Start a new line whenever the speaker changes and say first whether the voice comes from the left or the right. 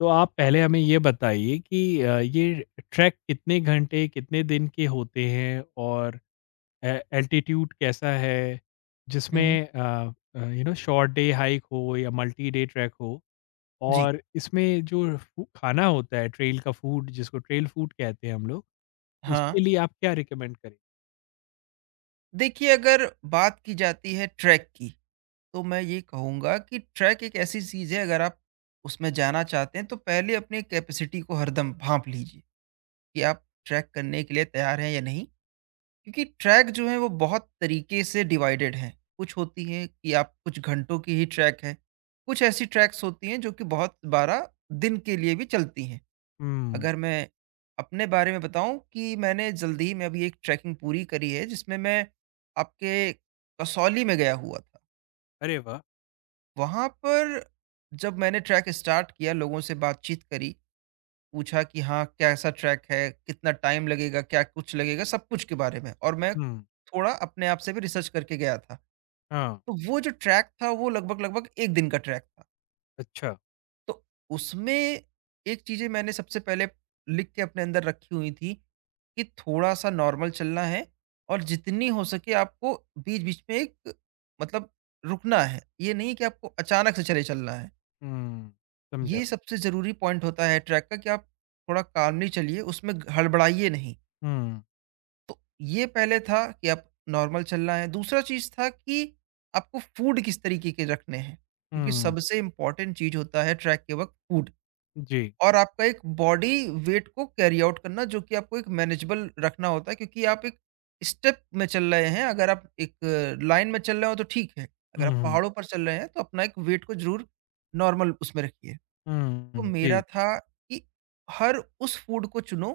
left: तो आप पहले हमें ये बताइए कि ये ट्रैक कितने घंटे, कितने दिन के होते हैं और ए एल्टीट्यूड कैसा है?
right: हुँ।
left: जिसमें you know short day hike हो या मल्टी डे ट्रैक हो,
right: जी।
left: और इसमें जो फू खाना होता है, ट्रेल का फूड जिसको ट्रेल फूड कहते हैं हम लोग,
right: हाँ,
left: उसके लिए आप क्या रिकमेंड करें?
right: देखिए, अगर बात की जाती है ट्रैक की, तो मैं ये कहूँगा कि ट्रैक एक ऐसी चीज़ है। अगर आप उसमें जाना चाहते हैं तो पहले अपनी कैपेसिटी को हरदम भाँप लीजिए, कि आप ट्रैक करने के लिए तैयार हैं या नहीं। क्योंकि ट्रैक जो है वो बहुत तरीके से डिवाइडेड हैं। कुछ होती हैं कि आप कुछ घंटों की ही ट्रैक है, कुछ ऐसी ट्रैक्स होती हैं जो कि बहुत 12 दिन के लिए भी चलती हैं।
left: हुँ।
right: अगर मैं अपने बारे में बताऊं कि मैंने जल्दी ही में अभी एक ट्रैकिंग पूरी करी है, जिसमें मैं आपके कसौली में गया हुआ था।
left: अरे वाह!
right: वहां पर जब मैंने ट्रैक स्टार्ट किया, लोगों से बातचीत करी, पूछा कि हाँ, कैसा ट्रैक है, कितना टाइम लगेगा, क्या कुछ लगेगा, सब कुछ के बारे में। और मैं
left: हुँ।
right: थोड़ा अपने आप से भी रिसर्च करके गया था।
left: हाँ।
right: तो वो जो ट्रैक था वो लगभग लगभग एक दिन का ट्रैक था।
left: अच्छा।
right: तो उसमें एक चीज़ें मैंने सबसे पहले लिख के अपने अंदर रखी हुई थी, कि थोड़ा-सा नॉर्मल चलना है। और जितनी हो सके आपको बीच-बीच में एक मतलब रुकना है। ये नहीं कि आपको अचानक से चले चलना है।
left: हुँ, समझा।
right: ये सबसे ज़रूरी पॉइंट होता है ट्रैक का, कि आप थोड़ा कामली चलिए, उसमें हड़बड़ाइए नहीं।
left: हुँ,
right: तो ये पहले था कि आप नॉर्मल चलना है। दूसरा चीज़ था कि आपको फूड किस तरीके के रखने हैं, क्योंकि
left: हुँ।
right: सबसे इम्पोर्टेंट चीज़ होता है ट्रैक के वक़्त फूड।
left: जी।
right: और आपका एक बॉडी वेट को कैरी आउट करना, जो कि आपको एक मैनेजेबल रखना होता है, क्योंकि आप एक स्टेप में चल रहे हैं। अगर आप एक लाइन में चल रहे हो तो ठीक है, अगर
left: हुँ,
right: आप
left: हुँ।
right: पहाड़ों पर चल रहे हैं तो अपना एक वेट को जरूर नॉर्मल उसमें रखिए। तो
left: हुँ,
right: मेरा
left: जी।
right: था कि हर उस फूड को चुनो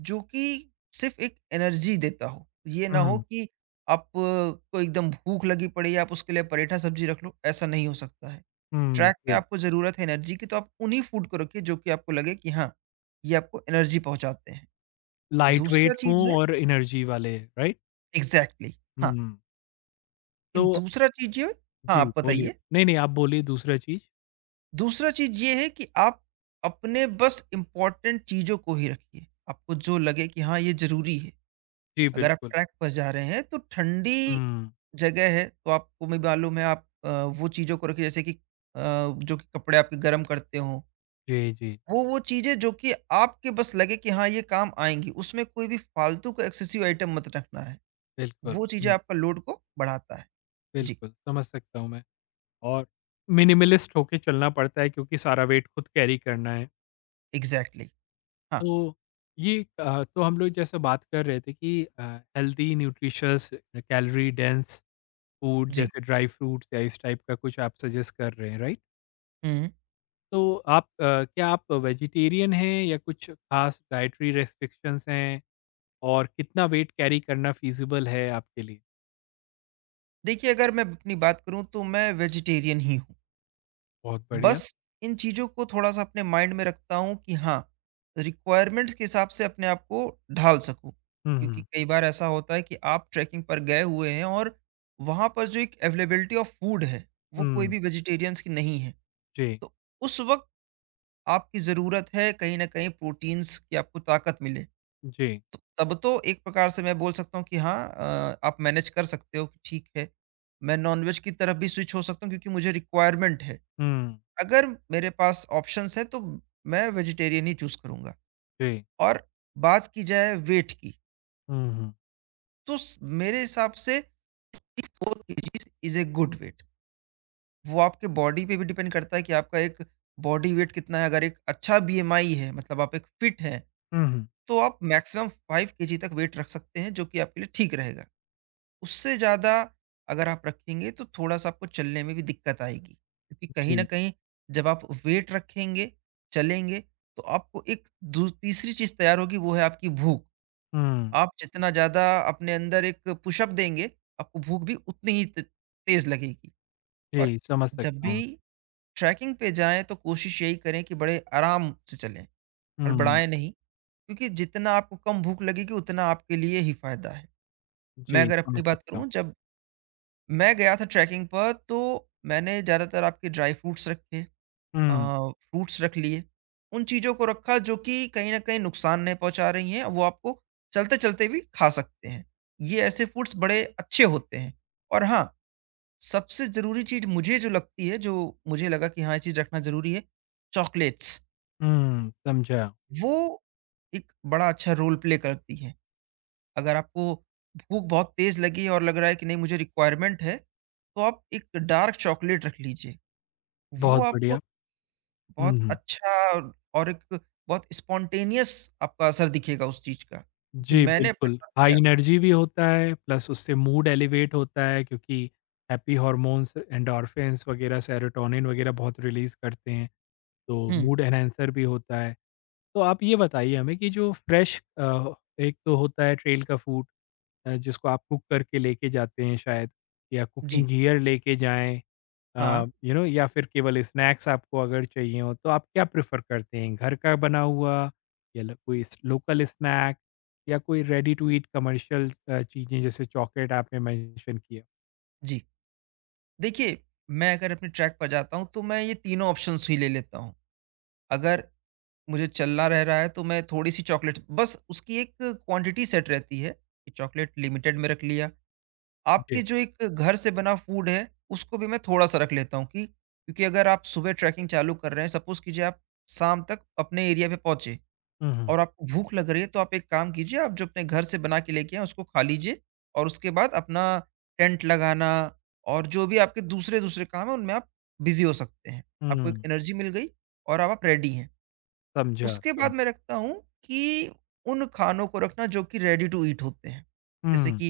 right: जो कि सिर्फ एक एनर्जी देता हो। ये ना हो
left: हुँ,
right: कि आपको एकदम भूख लगी पड़ी है, आप उसके लिए पराठा सब्जी रख लो, ऐसा नहीं हो सकता है।
left: हुँ,
right: ट्रैक पे
left: जी।
right: आपको ज़रूरत है एनर्जी की, तो आप उन्हीं फूड को रखिए जो कि आपको लगे कि हाँ, ये आपको एनर्जी पहुँचाते हैं।
left: लाइट
right: दूसरा
left: वेट हों
right: चीज़ है,
left: और एनर्जी वाले, राइट?
right: एग्ज़ैक्टली, हाँ,
left: हुँ।
right: कि
left: तो
right: दूसरा चीज़ ये, हाँ,
left: जी,
right: आप
left: बोलिए।
right: बताइए?
left: नहीं-नहीं, आप बोलिए दूसरा चीज़।
right: दूसरा चीज ये है कि आप अपने बस इम्पोर्टेंट चीजों को ही रखिए, आपको जो लगे कि हाँ, ये जरूरी है।
left: जी,
right: अगर आप
left: बिल्कुल।
right: ट्रैक पर जा रहे हैं तो ठंडी
left: हुँ,
right: जगह है, तो आपको, मैं मालूम है, आप वो चीजों को रखिए, जैसे कि जो कि कपड़े आपके गर्म करते हो,
left: जी, जी,
right: वो चीजें जो कि आपके बस लगे कि हाँ, ये काम आएंगी, उसमें कोई भी फालतू का एक्सेसिव आइटम मत रखना है।
left: बिल्कुल।
right: वो चीजें
left: हुँ,
right: आपका लोड को बढ़ाता है। जी,
left: बिल्कुल, समझ सकता हूँ मैं। और मिनिमलिस्ट होके चलना पड़ता है क्योंकि सारा वेट खुद कैरी करना है।
right: Exactly exactly. हाँ।
left: तो ये तो हम लोग जैसे बात कर रहे थे कि healthy, nutritious, calorie dense food
right: जी।
left: जैसे ड्राई फ्रूट्स या इस टाइप का कुछ आप सजेस्ट कर रहे हैं, राइट?
right: हम्म।
left: तो आप, क्या आप वेजिटेरियन हैं या कुछ खास डाइटरी रेस्ट्रिक्शंस हैं? और कितना वेट कैरी करना फ़ीज़िबल है आपके लिए?
right: देखिए, अगर मैं अपनी बात करूं, तो मैं वेजिटेरियन ही हूं।
left: बहुत बढ़िया।
right: बस इन चीज़ों को थोड़ा-सा अपने माइंड में रखता हूँ, कि हाँ, रिक्वायरमेंट्स के हिसाब से अपने आप को ढाल सकूँ।
left: हुँ,
right: क्योंकि
left: हुँ।
right: कई बार ऐसा होता है कि आप ट्रैकिंग पर गए हुए हैं और वहाँ पर जो एक अवेलेबिलिटी ऑफ फूड है, वो कोई
left: हुँ,
right: भी वेजिटेरियंस की नहीं है।
left: जी,
right: तो उस वक़्त आपकी ज़रूरत है, कहीं न कहीं प्रोटीन्स की, आपको ताकत मिले।
left: जी।
right: तो तब तो एक प्रकार से मैं बोल सकता हूँ कि हाँ, आप मैनेज कर सकते हो कि ठीक है, मैं नॉन-वेज की तरफ भी स्विच हो सकता हूँ, क्योंकि मुझे रिक्वायरमेंट है।
left: हुँ,
right: अगर मेरे पास ऑप्शंस हैं तो मैं वेजिटेरियन ही चूज़ करूँगा।
left: जी।
right: और बात की जाए वेट की,
left: हुँ, हुँ।
right: तो स मेरे हिसाब से 4 KGs is a good weight. वो आपके बॉडी पे भी डिपेंड करता है कि आपका एक बॉडी वेट कितना है। अगर एक अच्छा बीएमआई है, मतलब आप एक फिट हैं,
left: हुँ, हुँ।
right: तो आप मैक्सिमम 5 केजी तक वेट रख सकते हैं, जो कि आपके लिए ठीक रहेगा। उससे ज़्यादा अगर आप रखेंगे तो थोड़ा-सा आपको चलने में भी दिक्कत आएगी। क्योंकि कहीं न
left: जी।
right: कहीं जब आप वेट रखेंगे, चलेंगे, तो आपको एक दू तीसरी चीज़ तैयार होगी, वो है आपकी भूख।
left: हुँ,
right: आप जितना ज़्यादा अपने अंदर एक पुशअप देंगे, आपको भूख भी उतनी ही त तेज़ लगेगी। और
left: जी, समझ
right: जब
left: सकता
right: भी
left: हूँ।
right: ट्रैकिंग पे जाएँ, तो कोशिश यही करें कि बड़े आराम से चलें,
left: हुँ,
right: हड़बड़ाएँ नहीं, क्योंकि जितना आपको कम भूख लगेगी उतना आपके लिए ही फ़ायदा है। मैं
left: जी,
right: अगर अपनी
left: समझ
right: बात
left: सकता हूँ।
right: करूँ, जब मैं गया था ट्रैकिंग पर, तो मैंने ज़्यादातर आपके ड्राई फ्रूट्स रखे, अ,
left: हुँ,
right: फ्रूट्स रख लिए। उन चीज़ों को रखा जो कि कहीं न कहीं नुकसान नहीं पहुँचा रही हैं, वो आपको चलते-चलते भी खा सकते हैं। ये ऐसे फूड्स बड़े अच्छे होते हैं। और हाँ, सबसे ज़रूरी चीज़ मुझे जो लगती है, जो मुझे लगा कि हाँ, ये चीज़ रखना ज़रूरी है, चॉकलेट्स।
left: हुँ, समझा।
right: वो एक बड़ा अच्छा रोल प्ले करती हैं। अगर आपको भूख बहुत तेज़ लगी है और लग रहा है कि नहीं, मुझे रिक्वायरमेंट है, तो आप एक डार्क चॉकलेट रख लीजिए। वो
left: बहुत
right: आपको
left: बढ़िया। हुँ,
right: बहुत
left: हुँ।
right: अच्छा, और एक बहुत स्पॉन्टेनियस आपका असर दिखेगा उस चीज़ का, कि
left: जी,
right: मैंने अपने
left: बिल्कुल।
right: साथ
left: हाई
right: किया।
left: एनर्जी भी होता है, प्लस उससे मूड एलिवेट होता है क्योंकि हैप्पी हॉर्मोन्स, एंडोर्फिन्स वगैरह, सेरोटोनिन वगैरह बहुत रिलीज़ करते हैं, तो
right: हुँ,
left: मूड एनहांसर भी होता है। तो आप ये बताइए हमें कि जो फ्रेश एक तो होता है ट्रेल का फूड, जिसको आप कुक करके लेके जाते हैं शायद, या कुकिंग
right: जी,
left: गियर लेके जाएँ,
right: हाँ,
left: यू नो, या फिर केवल स्नैक्स आपको अगर चाहिए हो तो आप क्या प्रेफ़र करते हैं? घर का बना हुआ या ल कोई स लोकल स्नैक, या कोई रेडी टू ईट कमर्शियल चीज़ें जैसे चॉकलेट आपने मेंशन किया?
right: जी। देखिए, मैं अगर अपने ट्रैक पर जाता हूँ, तो मैं ये तीनों ऑप्शंस ही ले लेता हूँ। अगर मुझे चलना रह रहा है, तो मैं थोड़ी-सी चॉकलेट, बस उसकी एक क्वांटिटी सेट रहती है, कि चॉकलेट लिमिटेड में रख लिया।
left: जी।
right: आपके जो एक घर से बना फूड है, उसको भी मैं थोड़ा-सा रख लेता हूँ, कि क्योंकि अगर आप सुबह ट्रैकिंग चालू कर रहे हैं, सपोज़ कीजिए आप शाम तक अपने एरिया पे पहुँचे।
left: हुँ, हुँ।
right: और आपको भूख लग रही है, तो आप एक काम कीजिए, आप जो अपने घर से बना के लेके आए उसको खा लीजिए। और उसके बाद अपना टेंट लगाना, और जो भी आपके दूसरे दूसरे काम है, उनमें आप बिजी हो सकते हैं। आपको एक
left: हुँ,
right: एनर्जी मिल गई, और अब आप रेडी हैं।
left: समझा,
right: उसके बाद
left: समझा।
right: मैं रखता हूँ कि उन खानों को रखना जो कि रेडी टू ईट होते हैं। जैसे
left: हुँ,
right: कि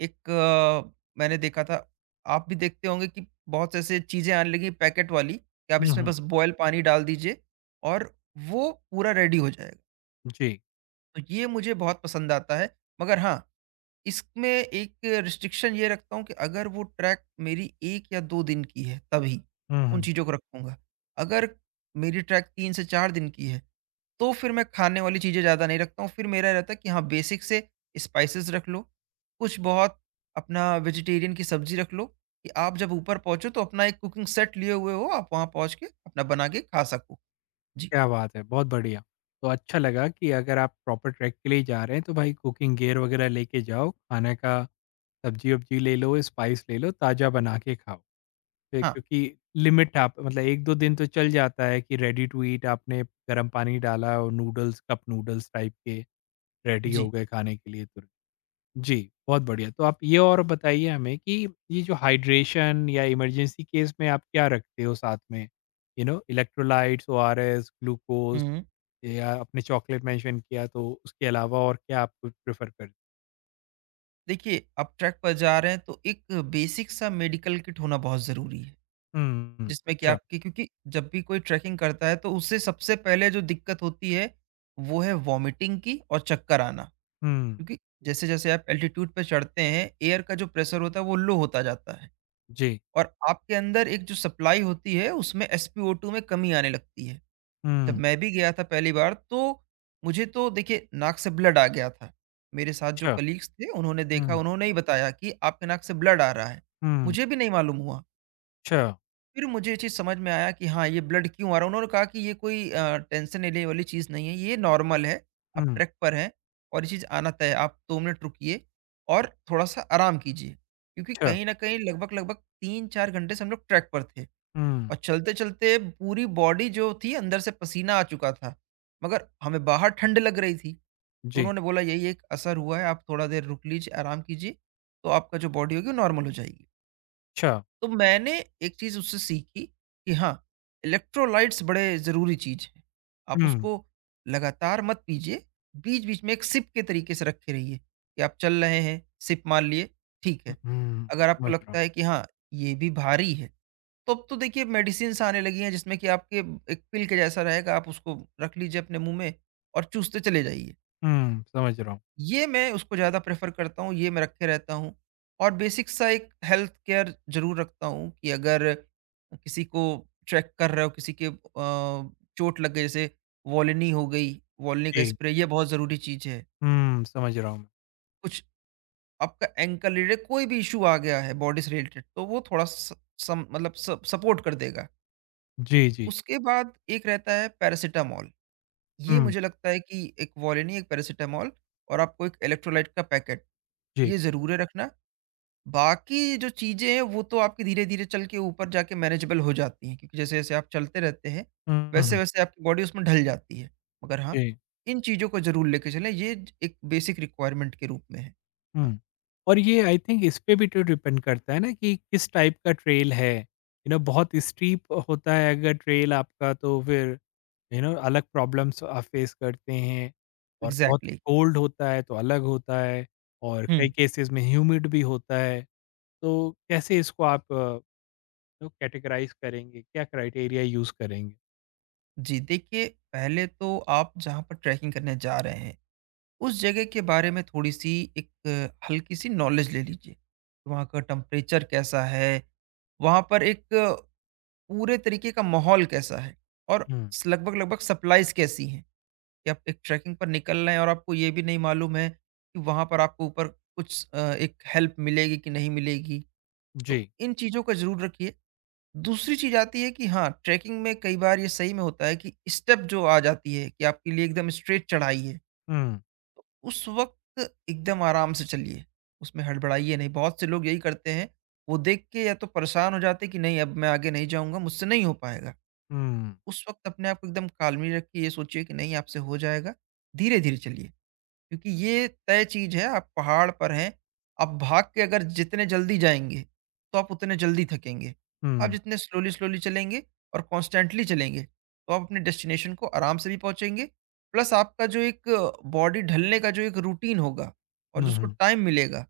right: एक, मैंने देखा था, आप भी देखते होंगे कि बहुत से ऐसे चीज़ें आने लगी पैकेट वाली, कि आप
left: हुँ,
right: इसमें
left: हुँ।
right: बस बॉयल पानी डाल दीजिए और वो पूरा रेडी हो जाएगा।
left: जी।
right: तो ये मुझे बहुत पसंद आता है। मगर हाँ, इसमें एक रिस्ट्रिक्शन ये रखता हूँ, कि अगर वो ट्रैक मेरी 1 या 2 दिन की है तभी,
left: हुँ,
right: उन
left: हुँ।
right: चीज़ों को रखूँगा। अगर मेरी ट्रैक 3 से 4 दिन की है, तो फिर मैं खाने वाली चीज़ें ज़्यादा नहीं रखता हूँ। फिर मेरा रहता है कि हाँ, बेसिक से स्पाइसेस रख लो, कुछ बहुत अपना वेजिटेरियन की सब्ज़ी रख लो, कि आप जब ऊपर पहुँचो तो अपना एक कुकिंग सेट लिए हुए हो, आप वहाँ पहुँच के अपना बना के खा सको। जी,
left: क्या बात है, बहुत बढ़िया। तो अच्छा लगा कि अगर आप प्रॉपर ट्रैक के लिए जा रहे हैं तो भाई, कुकिंग गियर वग़ैरह लेके जाओ, खाने का सब्ज़ी-वब्ज़ी ले लो, स्पाइस ले लो, ताज़ा बना के खाओ। पे
right: हाँ,
left: क्योंकि लिमिट आप मतलब 1-2 दिन तो चल जाता है कि रेडी टू ईट आपने गर्म पानी डाला और नूडल्स, कप नूडल्स टाइप के रेडी
right: जी।
left: हो गए खाने के लिए तुरंत। जी, बहुत बढ़िया। तो आप ये और बताइए हमें कि ये जो हाइड्रेशन या इमरजेंसी केस में आप क्या रखते हो साथ में? You know electrolytes, ORS, glucose,
right: हुँ, हुँ।
left: या आपने चॉकलेट मेंशन किया तो उसके अलावा और क्या आप प्रेफ़र कर?
right: देखिए, आप ट्रैक पर जा रहे हैं, तो एक बेसिक सा मेडिकल किट होना बहुत ज़रूरी है,
left: हुँ,
right: जिसमें कि
left: अच्छा।
right: आपके, क्योंकि जब भी कोई ट्रैकिंग करता है तो उसे सबसे पहले जो दिक्कत होती है, वो है वॉमिटिंग की और चक्कर आना।
left: हुँ,
right: क्योंकि जैसे-जैसे आप एल्टीट्यूड पे चढ़ते हैं, एयर का जो प्रेशर होता है वो लो होता जाता है,
left: जी।
right: और आपके अंदर एक जो सप्लाई होती है उसमें एसपीओ2 में कमी आने लगती है। जब
left: हुँ,
right: मैं भी गया था पहली बार, तो मुझे तो देखिए नाक से ब्लड आ गया था। मेरे साथ जो
left: अच्छा।
right: कलीग्स थे उन्होंने देखा,
left: हुँ,
right: उन्होंने ही बताया कि आपके नाक से ब्लड आ रहा है।
left: हुँ,
right: मुझे भी नहीं मालूम हुआ।
left: अच्छा।
right: फिर मुझे ये चीज़ समझ में आया कि हाँ, ये ब्लड क्यों आ रहा है। उन्होंने कहा कि ये कोई टेंशन लेने वाली चीज़ नहीं है, ये नॉर्मल है, आप
left: हुँ,
right: ट्रैक पर हैं और ये चीज़ आना तय है। आप 2 मिनट रुकिए और थोड़ा-सा आराम कीजिए। क्योंकि
left: अच्छा।
right: कहीं न कहीं लगभग-लगभग 3-4 घंटे से हम लोग ट्रैक पर थे।
left: हुँ,
right: और चलते-चलते पूरी बॉडी जो थी अंदर से पसीना आ चुका था, मगर हमें बाहर ठंड लग रही थी। तो
left: जी,
right: उन्होंने बोला यही एक असर हुआ है, आप थोड़ा देर रुक लीजिए, आराम कीजिए, तो आपका जो बॉडी होगी वो नॉर्मल हो जाएगी।
left: अच्छा।
right: तो मैंने एक चीज़ उससे सीखी, कि हाँ, इलेक्ट्रोलाइट्स बड़े ज़रूरी चीज़ है। आप
left: हुँ,
right: उसको लगातार मत पीजिए, बीच-बीच में एक सिप के तरीके से रखे रहिए, कि आप चल रहे हैं, सिप मार लिए, ठीक है।
left: हुँ,
right: अगर आपको
left: समझ रहा
right: लगता
left: हूँ।
right: है कि हाँ, ये भी भारी है, तो अब तो देखिए मेडिसिन्स आने लगी हैं, जिसमें कि आपके एक पिल के जैसा रहेगा, आप उसको रख लीजिए अपने मुँह में और चूसते चले जाइए।
left: हुँ, समझ रहा हूँ।
right: ये मैं उसको ज़्यादा प्रेफ़र करता हूँ, ये मैं रखे रहता हूँ। और बेसिक सा एक हेल्थ केयर ज़रूर रखता हूँ, कि अगर किसी को ट्रैक कर रहे हो, किसी के चोट लग गई, जैसे वोलिनी हो गई, वोलिनी का
left: जी,
right: स्प्रे, ये बहुत ज़रूरी चीज़ है।
left: हुँ, समझ रहा हूँ मैं।
right: कुछ आपका एंकल रिलेटेड कोई भी इश्यू आ गया है बॉडी से रिलेटेड, तो वो थोड़ा स सम स सपोर्ट कर देगा।
left: जी,
right: उसके बाद एक रहता है पैरासिटामॉल। ये
left: हुँ,
right: मुझे लगता है कि एक वॉलिनी, एक पैरासिटामॉल और आपको एक इलेक्ट्रोलाइट का पैकेट,
left: जी,
right: ये ज़रूर है रखना। बाकी जो चीज़ें हैं, वो तो आपकी धीरे-धीरे चल के ऊपर जाके मैनेजेबल हो जाती हैं क्योंकि जैसे-जैसे आप चलते रहते हैं,
left: हुँ, हुँ,
right: वैसे-वैसे आपकी बॉडी उसमें ढल जाती है। मगर हाँ,
left: जी,
right: इन चीज़ों को ज़रूर लेके चलें, ये ज एक बेसिक रिक्वायरमेंट के रूप में है। हाँ,
left: हुँ। और ये आई थिंक इस पे भी तो डिपेंड करता है ना कि किस टाइप का ट्रेल है। यू नो बहुत स्टीप होता है अगर ट्रेल आपका तो फिर यू नो अलग प्रॉब्लम्स आप फेस करते हैं, और बहुत
right: एग्ज़ैक्टली।
left: कोल्ड होता है तो अलग होता है, और
right: हुँ।
left: कई केसेस में ह्यूमिड भी होता है। तो कैसे इसको आप, तो कैटेगराइज करेंगे? क्या क्राइटेरिया यूज़ करेंगे?
right: जी, देखिए, पहले तो आप जहाँ पर ट्रैकिंग करने जा रहे हैं उस जगह के बारे में थोड़ी-सी एक हल्की सी नॉलेज ले लीजिए। कि वहाँ का टेम्परेचर कैसा है? वहाँ पर पूरे तरीके का माहौल कैसा है? और
left: हुँ,
right: स लगभग-लगभग सप्लाइज़ कैसी हैं? कि आप एक ट्रैकिंग पर निकल रहे हैं और आपको ये भी नहीं मालूम है कि वहाँ पर आपको ऊपर एक हेल्प मिलेगी कि नहीं मिलेगी? तो
left: जी।
right: इन चीज़ों का ज़रूर रखिए। दूसरी चीज़ आती है कि हाँ, ट्रैकिंग में कई बार ये सही में होता है कि स्टेप जो आ जाती है कि आपके लिए एकदम स्ट्रेट चढ़ाई है।
left: हुँ,
right: तो उस वक़्त एकदम आराम से चलिए, उसमें हड़बड़ाइए नहीं। बहुत से लोग यही करते हैं, वो देख के या तो परेशान हो जाते हैं कि नहीं अब मैं आगे नहीं जाऊँगा, मुझसे नहीं हो पाएगा।
left: हुँ,
right: उस वक़्त अपने आप को एकदम काल्मी रखिए, ये सोचिए कि नहीं आपसे हो जाएगा, धीरे-धीरे चलिए। क्योंकि ये तय चीज है आप पहाड़ पर हैं। आप भाग के अगर जितने जल्दी जाएंगे तो आप उतने जल्दी थकेंगे। आप
left: हुँ,
right: जितने स्लोली स्लोली चलेंगे और कॉन्स्टेंटली चलेंगे तो आप अपने डेस्टिनेशन को आराम से भी पहुंचेंगे। प्लस आपका जो एक बॉडी ढलने का जो एक रूटीन होगा और जो
left: हुँ,
right: उसको
left: हुँ।
right: टाइम मिलेगा,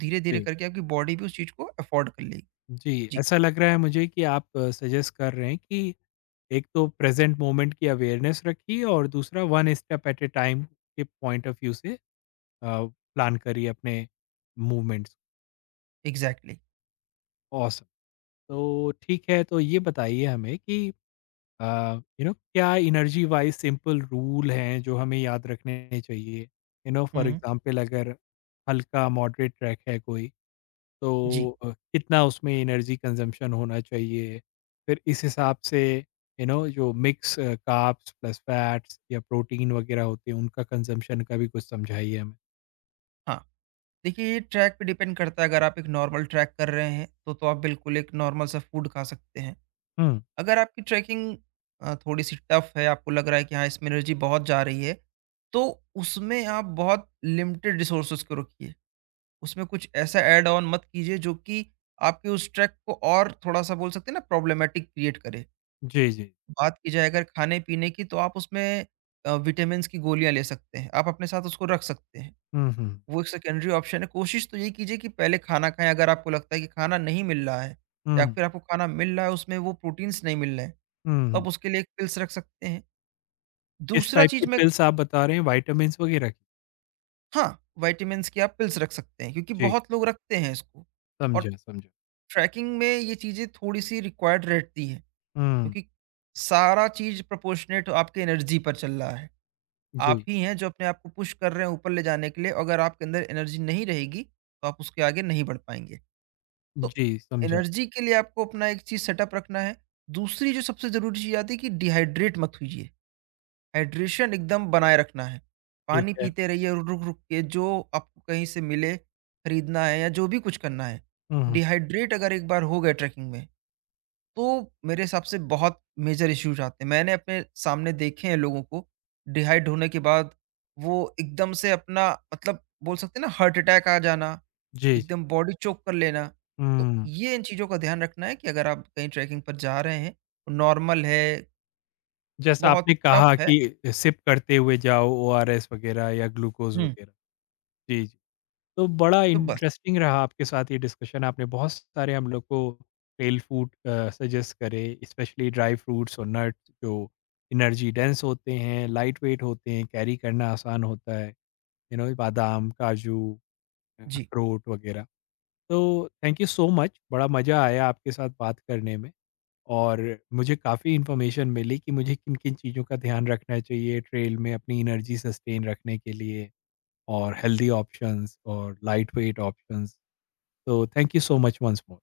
right: धीरे धीरे
left: जी,
right: करके आपकी बॉडी भी उस चीज को अफोर्ड कर लेगी।
left: जी,
right: जी।
left: ऐसा लग रहा है मुझे कि आप सजेस्ट कर रहे हैं कि एक तो प्रेज़ेंट मोमेंट की अवेयरनेस रखिए, और दूसरा one step at a time के पॉइंट ऑफ व्यू से अ, प्लान करिए अपने मूवमेंट्स।
right: एग्जैक्टली।
left: ऑसम! तो ठीक है, तो ये बताइए हमें कि यू नो क्या एनर्जी वाइज सिंपल रूल हैं जो हमें याद रखने चाहिए। You know for
right: hmm.
left: Example अगर हल्का मॉडरेट ट्रैक है कोई, तो
right: जी।
left: कितना उसमें एनर्जी कंजम्पशन होना चाहिए, फिर इस हिसाब से यू नो जो मिक्स कार्ब्स प्लस फैट्स या प्रोटीन वगैरह होते हैं उनका कंजम्पशन का भी कुछ समझाइए हमें।
right: हाँ, देखिए, ये ट्रैक पे डिपेंड करता है। अगर आप एक नॉर्मल ट्रैक कर रहे हैं तो आप बिल्कुल एक नॉर्मल सा फूड खा सकते हैं।
left: हम्म।
right: अगर आपकी ट्रैकिंग थोड़ी-सी टफ है, आपको लग रहा है कि हाँ, इसमें एनर्जी बहुत जा रही है, तो उसमें आप बहुत लिमिटेड रिसोर्सेज़ को रखिए। उसमें कुछ ऐसा ऐड ऑन मत कीजिए जो कि आपके उस ट्रैक को और थोड़ा-सा बोल सकते हैं ना प्रॉब्लमैटिक क्रिएट करे।
left: जी, जी।
right: बात की जाए अगर खाने-पीने की तो आप उसमें विटामिन्स की गोलियाँ ले सकते हैं, आप अपने साथ उसको रख सकते हैं।
left: हम्म। हम्म।
right: वो एक सेकेंडरी ऑप्शन है। कोशिश तो यही कीजिए कि पहले खाना खाएँ। अगर आपको लगता है कि खाना नहीं मिल रहा है या
left: हम्म।
right: फिर आपको खाना मिल रहा है उसमें वो प्रोटीन्स नहीं मिल रहे हैं।
left: हम्म।
right: तो आप
left: हम्म।
right: उसके लिए एक पिल्स रख सकते हैं।
left: किस
right: दूसरा
left: टाइप की
right: चीज़ मैं,
left: पिल्स आप बता रहे हैं, विटामिन वगैरह की?
right: हाँ, विटामिन्स की आप पिल्स रख सकते हैं क्योंकि
left: जी,
right: बहुत लोग रखते हैं इसको। और
left: समझा, समझा।
right: ट्रैकिंग में ये चीज़ें थोड़ी-सी रिक्वायर्ड रहती हैं
left: हम्म।
right: क्योंकि सारा चीज़ प्रोपोर्शनेट आपके एनर्जी पर चल रहा है।
left: जी।
right: आप ही हैं जो अपने आप को पुश कर रहे हैं ऊपर ले जाने के लिए, अगर आपके अंदर एनर्जी नहीं रहेगी, तो आप उसके आगे नहीं बढ़ पाएँगे। तो
left: जी, समझा।
right: एनर्जी के लिए आपको अपना एक चीज़ सेटअप रखना है। दूसरी जो सबसे ज़रूरी चीज़ आती है कि डिहाइड्रेट मत होइए। हाइड्रेशन एकदम बनाए रखना है।
left: ठीक
right: पानी
left: है।
right: पीते रहिए रुक-रुक के जो आपको कहीं से मिले, खरीदना है या जो भी कुछ करना है।
left: हुँ, हुँ।
right: डिहाइड्रेट अगर एक बार हो गए ट्रैकिंग में, तो मेरे हिसाब से बहुत मेजर इश्यूज़ आते हैं। मैंने अपने सामने देखे हैं लोगों को, डिहाइड होने के बाद वो एकदम से अपना मतलब बोल सकते हैं ना हार्ट अटैक आ जाना,
left: जी, जी।
right: एकदम बॉडी चोक कर लेना। तो
left: हुँ।
right: ये इन चीज़ों का ध्यान रखना है कि अगर आप कहीं ट्रैकिंग पर जा रहे हैं, नॉर्मल है,
left: जैसा
right: बहुत
left: आपने
right: टफ
left: कहा
right: है।
left: कि सिप करते हुए जाओ, ओआरएस वग़ैरह या ग्लूकोज़
right: हुँ,
left: वग़ैरह। जी, जी। तो बड़ा
right: तो बस।
left: इंटरेस्टिंग रहा आपके साथ ये डिस्कशन। आपने बहुत सारे हम लोग को फ़ेल फ़ूड सजेस्ट करे, स्पेशली ड्राई फ्रूट्स और नट्स जो एनर्जी डेंस होते हैं, लाइट वेट होते हैं, कैरी करना आसान होता है। यू नो बादाम, काजू,
right: जी।
left: अखरोट वग़ैरह। तो थैंक यू सो मच। बड़ा मज़ा आया आपके साथ बात करने में। और मुझे काफ़ी इन्फॉर्मेशन मिली कि मुझे किन-किन चीज़ों का ध्यान रखना चाहिए ट्रेल में, अपनी एनर्जी सस्टेन रखने के लिए, और हेल्दी ऑप्शंस और लाइट वेट ऑप्शंस। तो thank you so much once more.